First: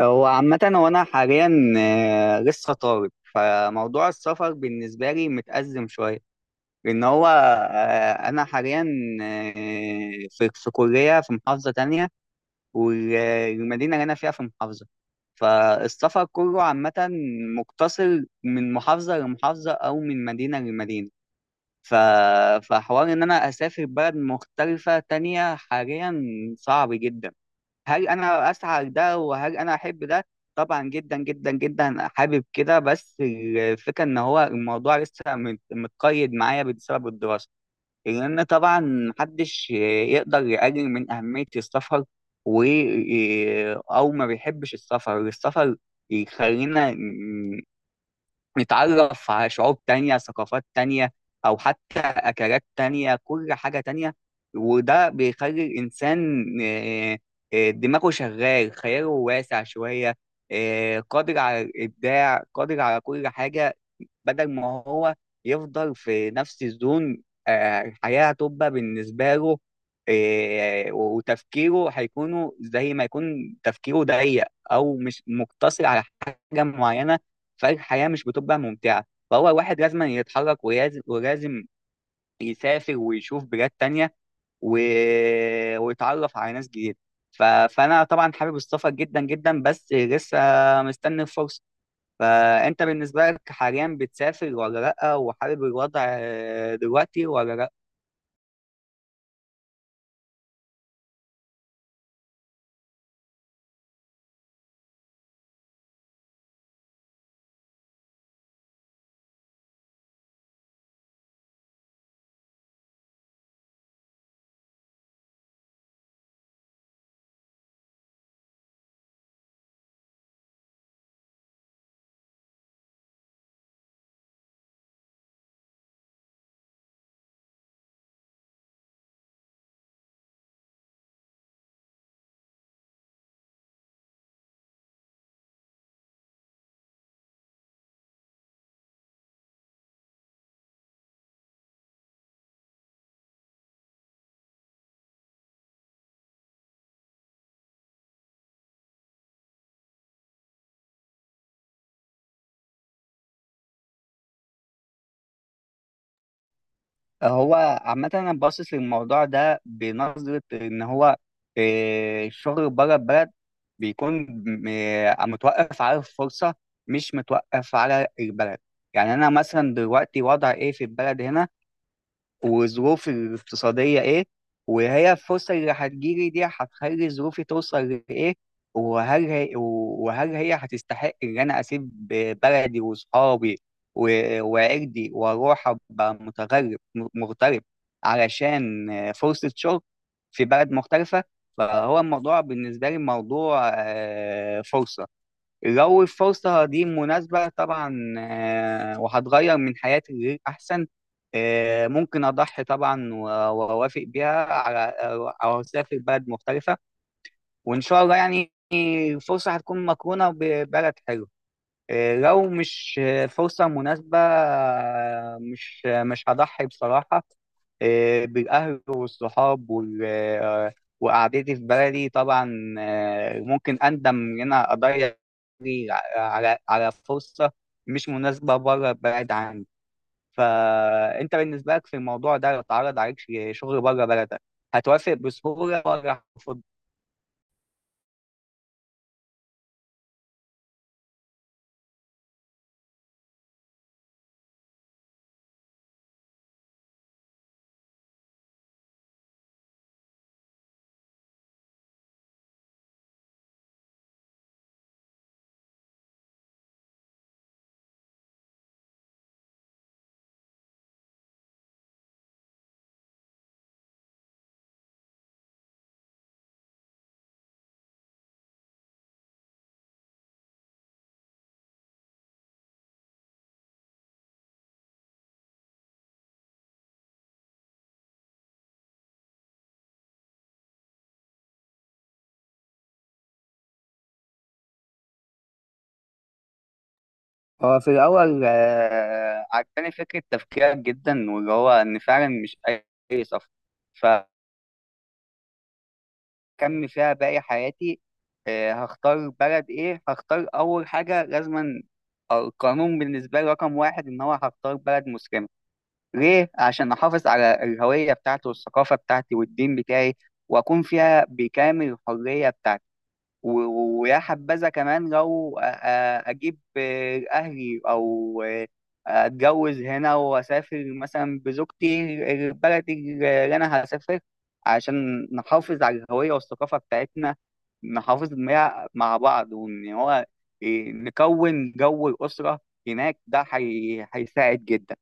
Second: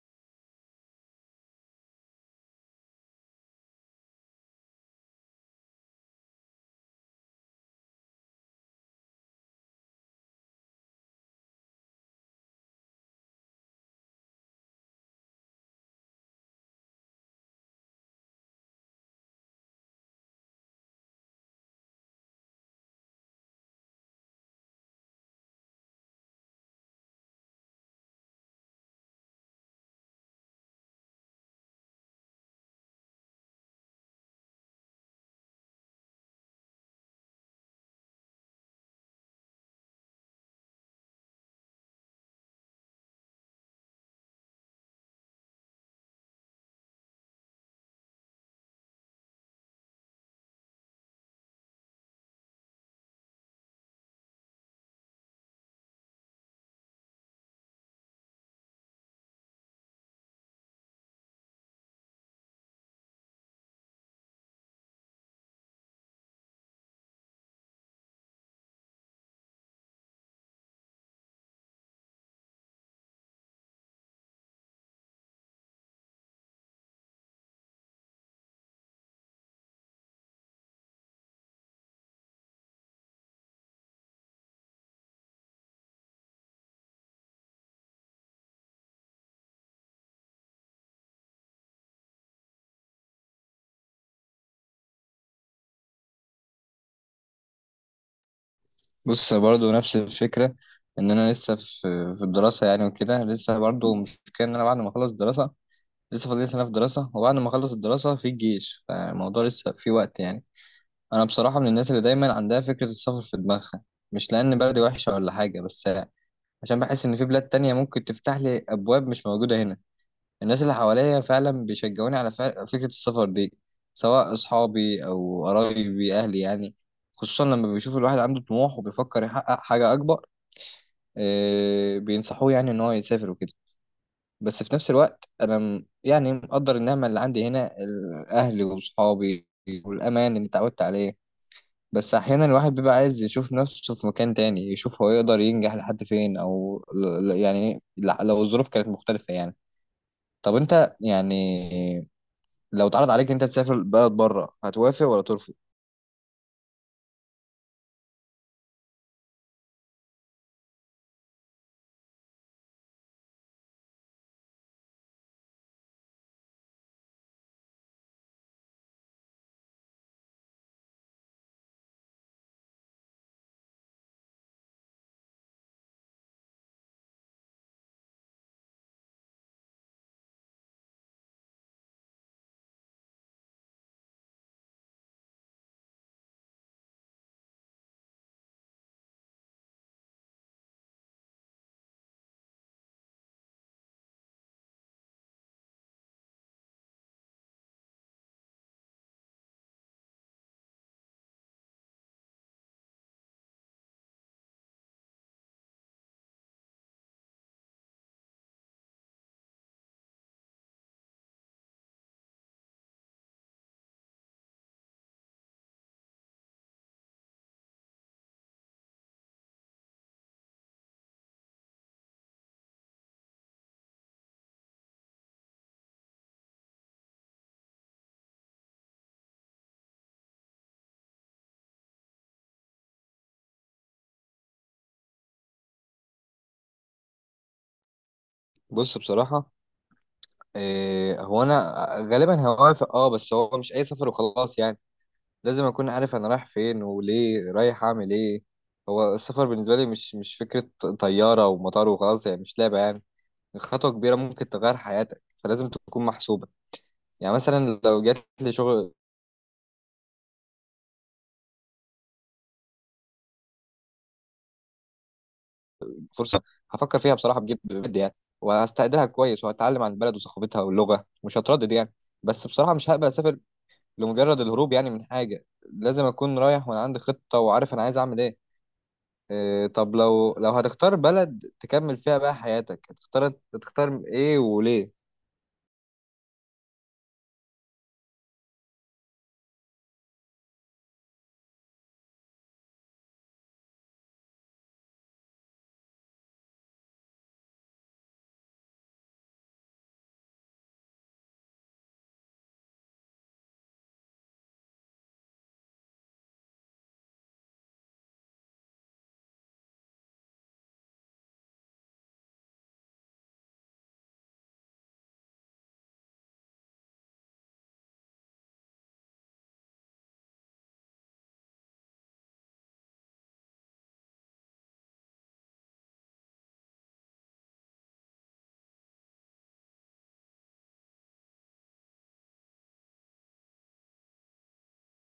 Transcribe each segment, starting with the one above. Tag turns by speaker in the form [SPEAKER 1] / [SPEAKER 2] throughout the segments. [SPEAKER 1] هو عامة، هو أنا حاليا لسه طالب. فموضوع السفر بالنسبة لي متأزم شوية، لأن هو أنا حاليا في كلية في محافظة تانية، والمدينة اللي أنا فيها في محافظة. فالسفر كله عامة مقتصر من محافظة لمحافظة أو من مدينة لمدينة. ف- فحوار إن أنا أسافر بلد مختلفة تانية حاليا صعب جدا. هل انا اسعى ده وهل انا احب ده؟ طبعا، جدا جدا جدا حابب كده. بس الفكره ان هو الموضوع لسه متقيد معايا بسبب الدراسه، لان طبعا محدش يقدر يقلل من اهميه السفر. و او ما بيحبش السفر. السفر يخلينا نتعرف على شعوب تانية، ثقافات تانية، أو حتى أكلات تانية، كل حاجة تانية. وده بيخلي الإنسان دماغه شغال، خياله واسع شوية، قادر على الإبداع، قادر على كل حاجة، بدل ما هو يفضل في نفس الزون. الحياة هتبقى بالنسبة له وتفكيره هيكونوا زي ما يكون تفكيره ضيق، أو مش مقتصر على حاجة معينة. فالحياة مش بتبقى ممتعة، فهو واحد لازم يتحرك، ولازم يسافر ويشوف بلاد تانية و... ويتعرف على ناس جديدة. فأنا طبعا حابب السفر جدا جدا، بس لسه مستني الفرصة. فأنت بالنسبة لك حاليا بتسافر ولا لأ، وحابب الوضع دلوقتي ولا لأ؟
[SPEAKER 2] بص، برضو نفس الفكرة، إن أنا لسه في الدراسة يعني وكده. لسه برضو مش كان إن أنا بعد ما أخلص الدراسة، لسه فاضل لي سنة في الدراسة، وبعد ما أخلص الدراسة في الجيش، فالموضوع لسه في وقت يعني. أنا بصراحة من الناس اللي دايما عندها فكرة السفر في دماغها، مش لأن بلدي وحشة ولا حاجة، بس عشان بحس إن في بلاد تانية ممكن تفتح لي أبواب مش موجودة هنا. الناس اللي حواليا فعلا بيشجعوني على فكرة السفر دي، سواء أصحابي أو قرايبي أهلي يعني، خصوصا لما بيشوفوا الواحد عنده طموح وبيفكر يحقق حاجة أكبر. آه، بينصحوه يعني ان هو يسافر وكده. بس في نفس الوقت انا يعني مقدر النعمه اللي عندي هنا، اهلي واصحابي والامان اللي اتعودت عليه. بس احيانا الواحد بيبقى عايز يشوف نفسه في مكان تاني، يشوف هو يقدر ينجح لحد فين، او لو الظروف كانت مختلفه يعني. طب انت يعني، لو اتعرض عليك انت تسافر بلد بره، هتوافق ولا ترفض؟
[SPEAKER 1] هو عامة أنا باصص للموضوع ده بنظرة إن هو، إيه، الشغل بره البلد بيكون م- إيه، متوقف على الفرصة، مش متوقف على البلد. يعني أنا مثلا دلوقتي وضع إيه في البلد هنا، وظروفي الاقتصادية إيه، وهي الفرصة اللي هتجيلي دي هتخلي ظروفي توصل لإيه، وهل هي هتستحق إن أنا أسيب بلدي وصحابي وعيلتي، وأروح أبقى متغرب، مغترب علشان فرصة شغل في بلد مختلفة. فهو الموضوع بالنسبة لي موضوع فرصة. لو الفرصة دي مناسبة طبعا، وهتغير من حياتي لغير أحسن، ممكن أضحي طبعا وأوافق بيها على، أو أسافر بلد مختلفة. وإن شاء الله يعني الفرصة هتكون مقرونة ببلد حلو. لو مش فرصة مناسبة، مش مش هضحي بصراحة بالأهل والصحاب وقعدتي في بلدي طبعا. ممكن أندم إن أنا أضيع على فرصة مش مناسبة بره البلد عندي. فأنت بالنسبة لك في الموضوع ده، لو اتعرض عليك شغل بره بلدك، هتوافق بسهولة ولا هترفض؟
[SPEAKER 2] بص بصراحه، آه، هو انا غالبا هوافق. اه، بس هو مش اي سفر وخلاص يعني، لازم اكون عارف انا رايح فين وليه رايح اعمل ايه. هو السفر بالنسبه لي مش فكره طياره ومطار وخلاص يعني، مش لعبه يعني. خطوه كبيره ممكن تغير حياتك، فلازم تكون محسوبه. يعني مثلا لو جات لي شغل، فرصه، هفكر فيها بصراحه بجد بجد يعني، وهستقدرها كويس، وهتعلم عن البلد وثقافتها واللغه، مش هتردد يعني. بس بصراحه مش هقبل اسافر لمجرد الهروب يعني من حاجه، لازم اكون رايح وانا عندي خطه وعارف انا عايز اعمل ايه. إيه، طب لو هتختار بلد تكمل فيها بقى حياتك، هتختار ايه وليه؟
[SPEAKER 1] هو في الأول، عجباني فكرة تفكيرك جدا، واللي هو إن فعلا مش أي سفر. ف اكمل فيها باقي حياتي، هختار بلد ايه. هختار اول حاجه لازما القانون بالنسبه لي، رقم 1، ان هو هختار بلد مسلمه. ليه؟ عشان احافظ على الهويه بتاعتي والثقافه بتاعتي والدين بتاعي، واكون فيها بكامل الحريه بتاعتي. ويا حبذا كمان لو اجيب اهلي او اتجوز هنا واسافر مثلا بزوجتي البلد اللي انا هسافر، عشان نحافظ على الهوية والثقافة بتاعتنا، نحافظ مع بعض، وان هو نكون جو الأسرة هناك. ده هيساعد جدا.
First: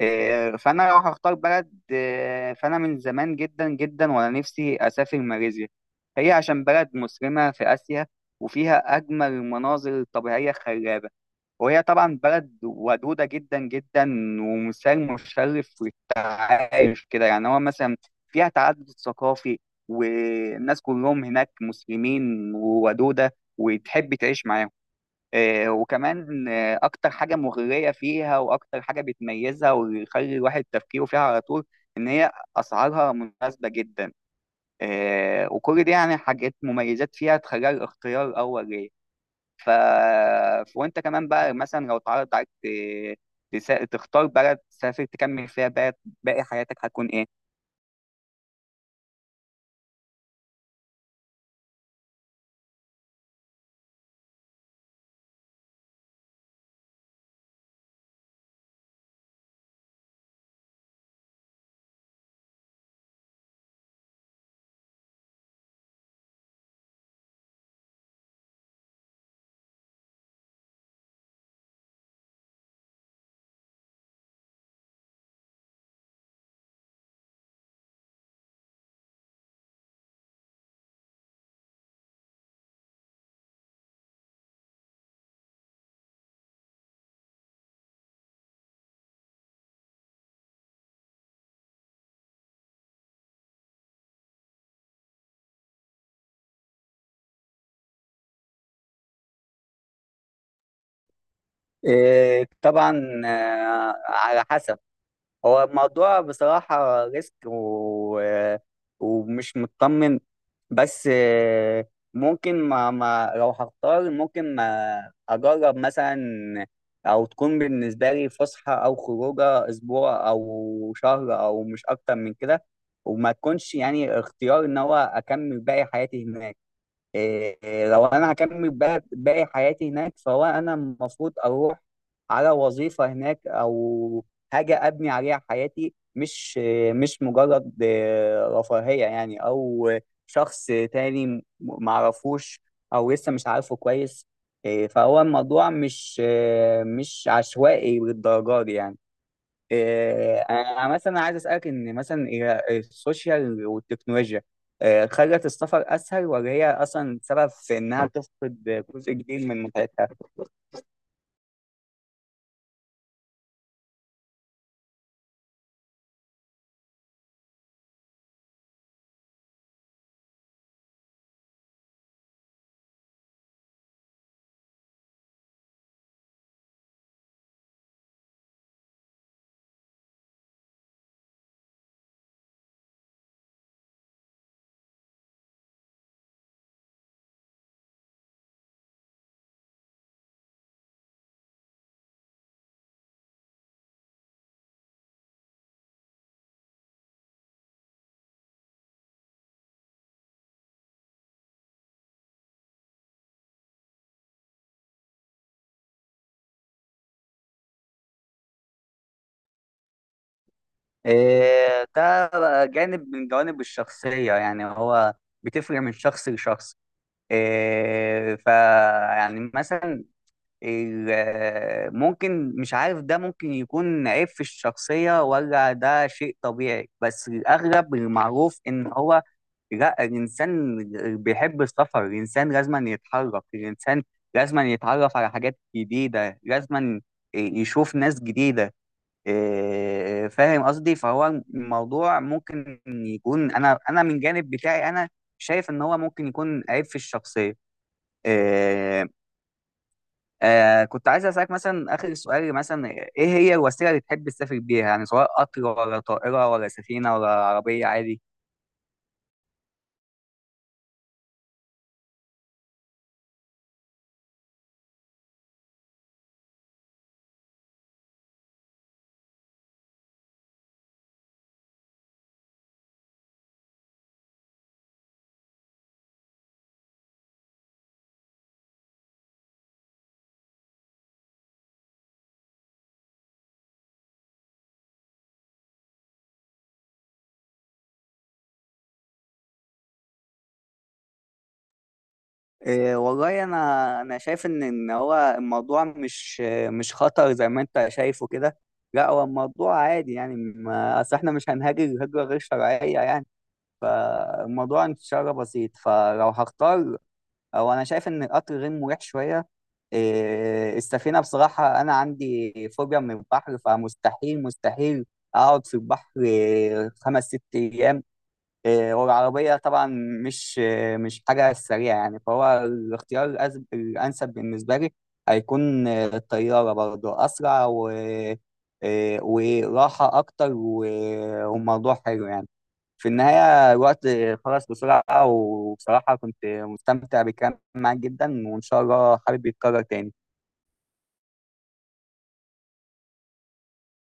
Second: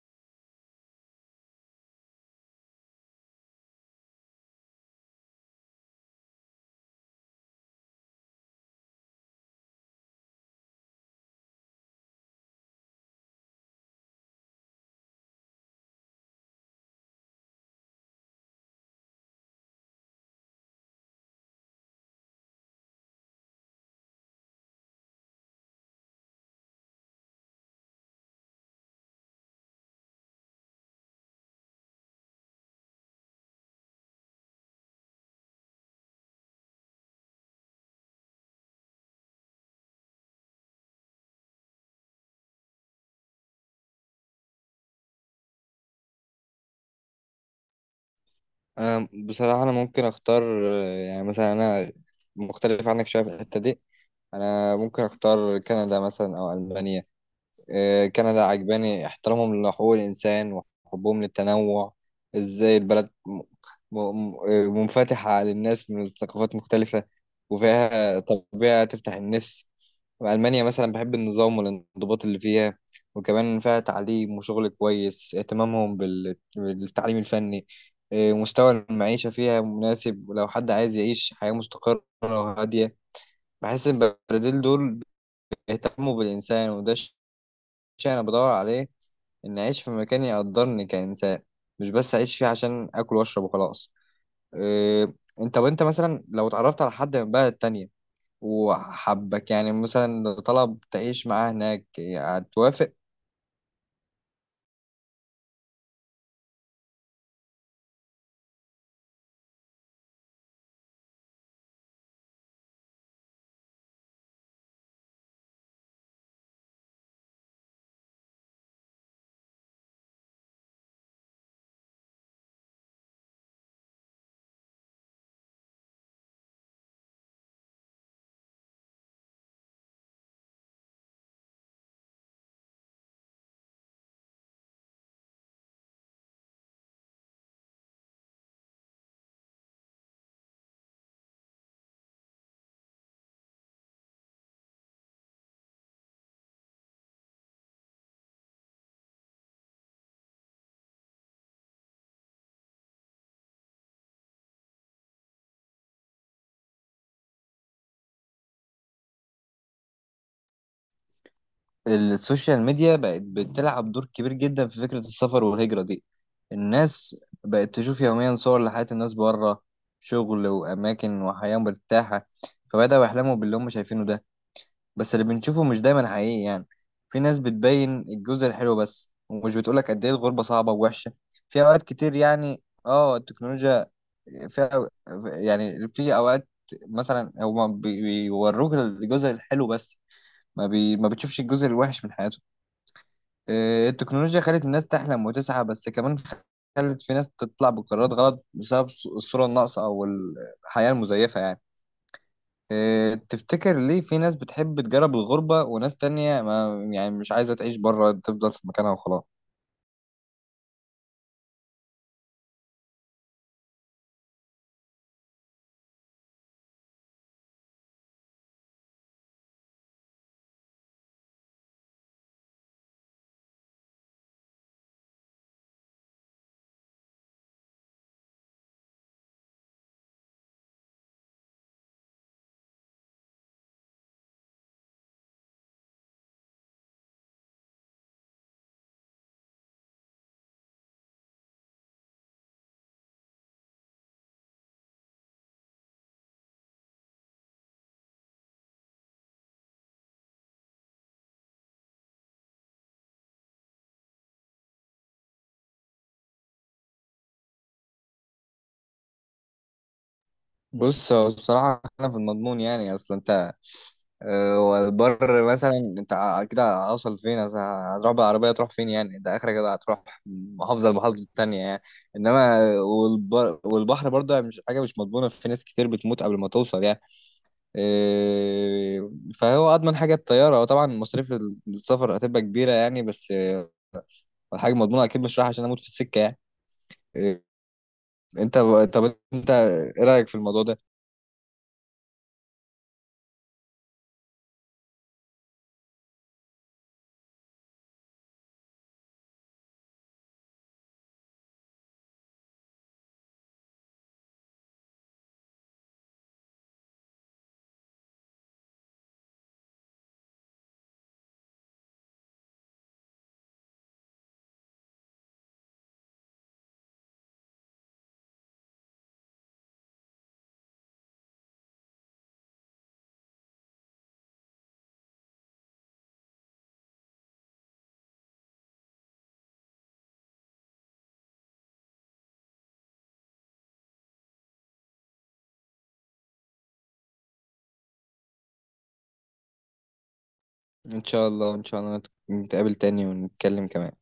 [SPEAKER 1] إيه، فانا لو هختار بلد، إيه، فانا من زمان جدا جدا وانا نفسي اسافر ماليزيا. هي عشان بلد مسلمه في اسيا، وفيها اجمل المناظر الطبيعيه الخلابه، وهي طبعا بلد ودوده جدا جدا، ومثال مشرف للتعايش كده. يعني هو مثلا فيها تعدد ثقافي، والناس كلهم هناك مسلمين وودوده وتحب تعيش معاهم. وكمان، اكتر حاجه مغريه فيها واكتر حاجه بتميزها ويخلي الواحد تفكيره فيها على طول، ان هي اسعارها مناسبه جدا. وكل دي يعني حاجات مميزات فيها تخليها الاختيار الاول ليه. ف... وانت كمان بقى، مثلا لو اتعرض عليك تختار بلد تسافر تكمل فيها بقى باقي حياتك، هتكون ايه؟
[SPEAKER 2] انا بصراحة انا ممكن اختار، آه، يعني مثلا انا مختلف عنك شوية في الحتة دي. انا ممكن اختار كندا مثلا او المانيا. إيه، كندا عجباني احترامهم لحقوق الانسان وحبهم للتنوع، ازاي البلد آه، منفتحة على الناس من ثقافات مختلفة، وفيها طبيعة تفتح النفس. ألمانيا مثلا بحب النظام والانضباط اللي فيها، وكمان فيها تعليم وشغل كويس، اهتمامهم بالتعليم الفني. إيه، مستوى المعيشة فيها مناسب، ولو حد عايز يعيش حياة مستقرة وهادية، بحس إن البرازيل دول بيهتموا بالإنسان، وده الشيء أنا بدور عليه، إن أعيش في مكان يقدرني كإنسان، مش بس أعيش فيه عشان آكل وأشرب وخلاص. إيه، وأنت مثلا لو اتعرفت على حد من بلد تانية وحبك، يعني مثلا لو طلب تعيش معاه هناك، هتوافق؟
[SPEAKER 1] طبعا، على حسب. هو الموضوع بصراحة ريسك ومش مطمن. بس، ممكن ما لو هختار ممكن ما أجرب مثلا، أو تكون بالنسبة لي فسحة أو خروجة أسبوع أو شهر أو مش أكتر من كده. وما تكونش يعني اختيار إن هو أكمل باقي حياتي هناك. إيه، لو انا هكمل بقى باقي حياتي هناك، فهو انا المفروض اروح على وظيفة هناك، او حاجة ابني عليها حياتي، مش مش مجرد رفاهية يعني، او شخص تاني معرفوش او لسه مش عارفه كويس. إيه، فهو الموضوع مش، مش عشوائي بالدرجة دي يعني. انا مثلا عايز اسالك، ان مثلا هي السوشيال والتكنولوجيا، خلت السفر اسهل، ولا هي اصلا سبب في انها تفقد جزء كبير من متعتها؟
[SPEAKER 2] السوشيال ميديا بقت بتلعب دور كبير جدا في فكرة السفر والهجرة دي. الناس بقت تشوف يوميا صور لحياة الناس بره، شغل وأماكن وحياة مرتاحة، فبدأوا يحلموا باللي هم شايفينه ده. بس اللي بنشوفه مش دايما حقيقي يعني، في ناس بتبين الجزء الحلو بس، ومش بتقولك قد إيه الغربة صعبة ووحشة في أوقات كتير يعني. اه، التكنولوجيا فيها يعني، في اوقات مثلا هو بيوروك الجزء الحلو بس، ما بتشوفش الجزء الوحش من حياته. آه، التكنولوجيا خلت الناس تحلم وتسعى، بس كمان خلت في ناس تطلع بقرارات غلط بسبب الصورة الناقصة او الحياة المزيفة يعني. آه، تفتكر ليه في ناس بتحب تجرب الغربة، وناس تانية ما يعني مش عايزة تعيش بره، تفضل في مكانها وخلاص؟
[SPEAKER 1] ده جانب من جوانب الشخصيه يعني، هو بتفرق من شخص لشخص. ف يعني مثلا، ممكن مش عارف ده، ممكن يكون عيب في الشخصية ولا ده شيء طبيعي، بس الأغلب المعروف إن هو، لا، الإنسان بيحب السفر، الإنسان لازم يتحرك، الإنسان لازم يتعرف على حاجات جديدة، لازم يشوف ناس جديدة. إيه، فاهم قصدي؟ فهو الموضوع ممكن يكون، أنا من جانب بتاعي، أنا شايف إن هو ممكن يكون عيب في الشخصية. إيه، كنت عايز اسالك مثلا اخر سؤال، مثلا ايه هي الوسيله اللي تحب تسافر بيها، يعني سواء قطر ولا طائره ولا سفينه ولا عربيه عادي؟
[SPEAKER 2] بص، هو الصراحة أنا في المضمون يعني، أصل أنت، أه، والبر مثلا انت كده هوصل فين؟ مثلا هتروح بالعربية تروح فين يعني؟ انت اخرك كده هتروح محافظة لمحافظة التانية يعني. انما والبر والبحر برضه مش حاجة مش مضمونة، في ناس كتير بتموت قبل ما توصل يعني. أه، فهو اضمن حاجة الطيارة، وطبعا مصاريف السفر هتبقى كبيرة يعني، بس أه، حاجة مضمونة، اكيد مش رايح عشان اموت في السكة يعني. أه، انت، طب انت ايه رأيك في الموضوع ده؟
[SPEAKER 1] إيه، والله انا شايف ان هو الموضوع مش خطر زي ما انت شايفه كده. لا، هو الموضوع عادي يعني، ما اصل احنا مش هنهاجر هجره غير شرعيه يعني. فالموضوع ان شاء الله بسيط. فلو هختار، او انا شايف ان القطر غير مريح شويه. إيه، السفينه بصراحه انا عندي فوبيا من البحر، فمستحيل مستحيل اقعد في البحر إيه، 5 6 ايام. إيه، والعربيه طبعا مش، إيه، مش حاجه سريعه يعني. فهو الاختيار الانسب بالنسبه لي هيكون، إيه، الطياره برضه اسرع و، إيه، وراحه اكتر وموضوع حلو يعني. في النهاية الوقت خلص بسرعة، وبصراحة كنت مستمتع بالكلام معاك جدا، وإن شاء الله حابب يتكرر تاني.
[SPEAKER 2] ان شاء الله، ان شا الله نتقابل تاني ونتكلم كمان.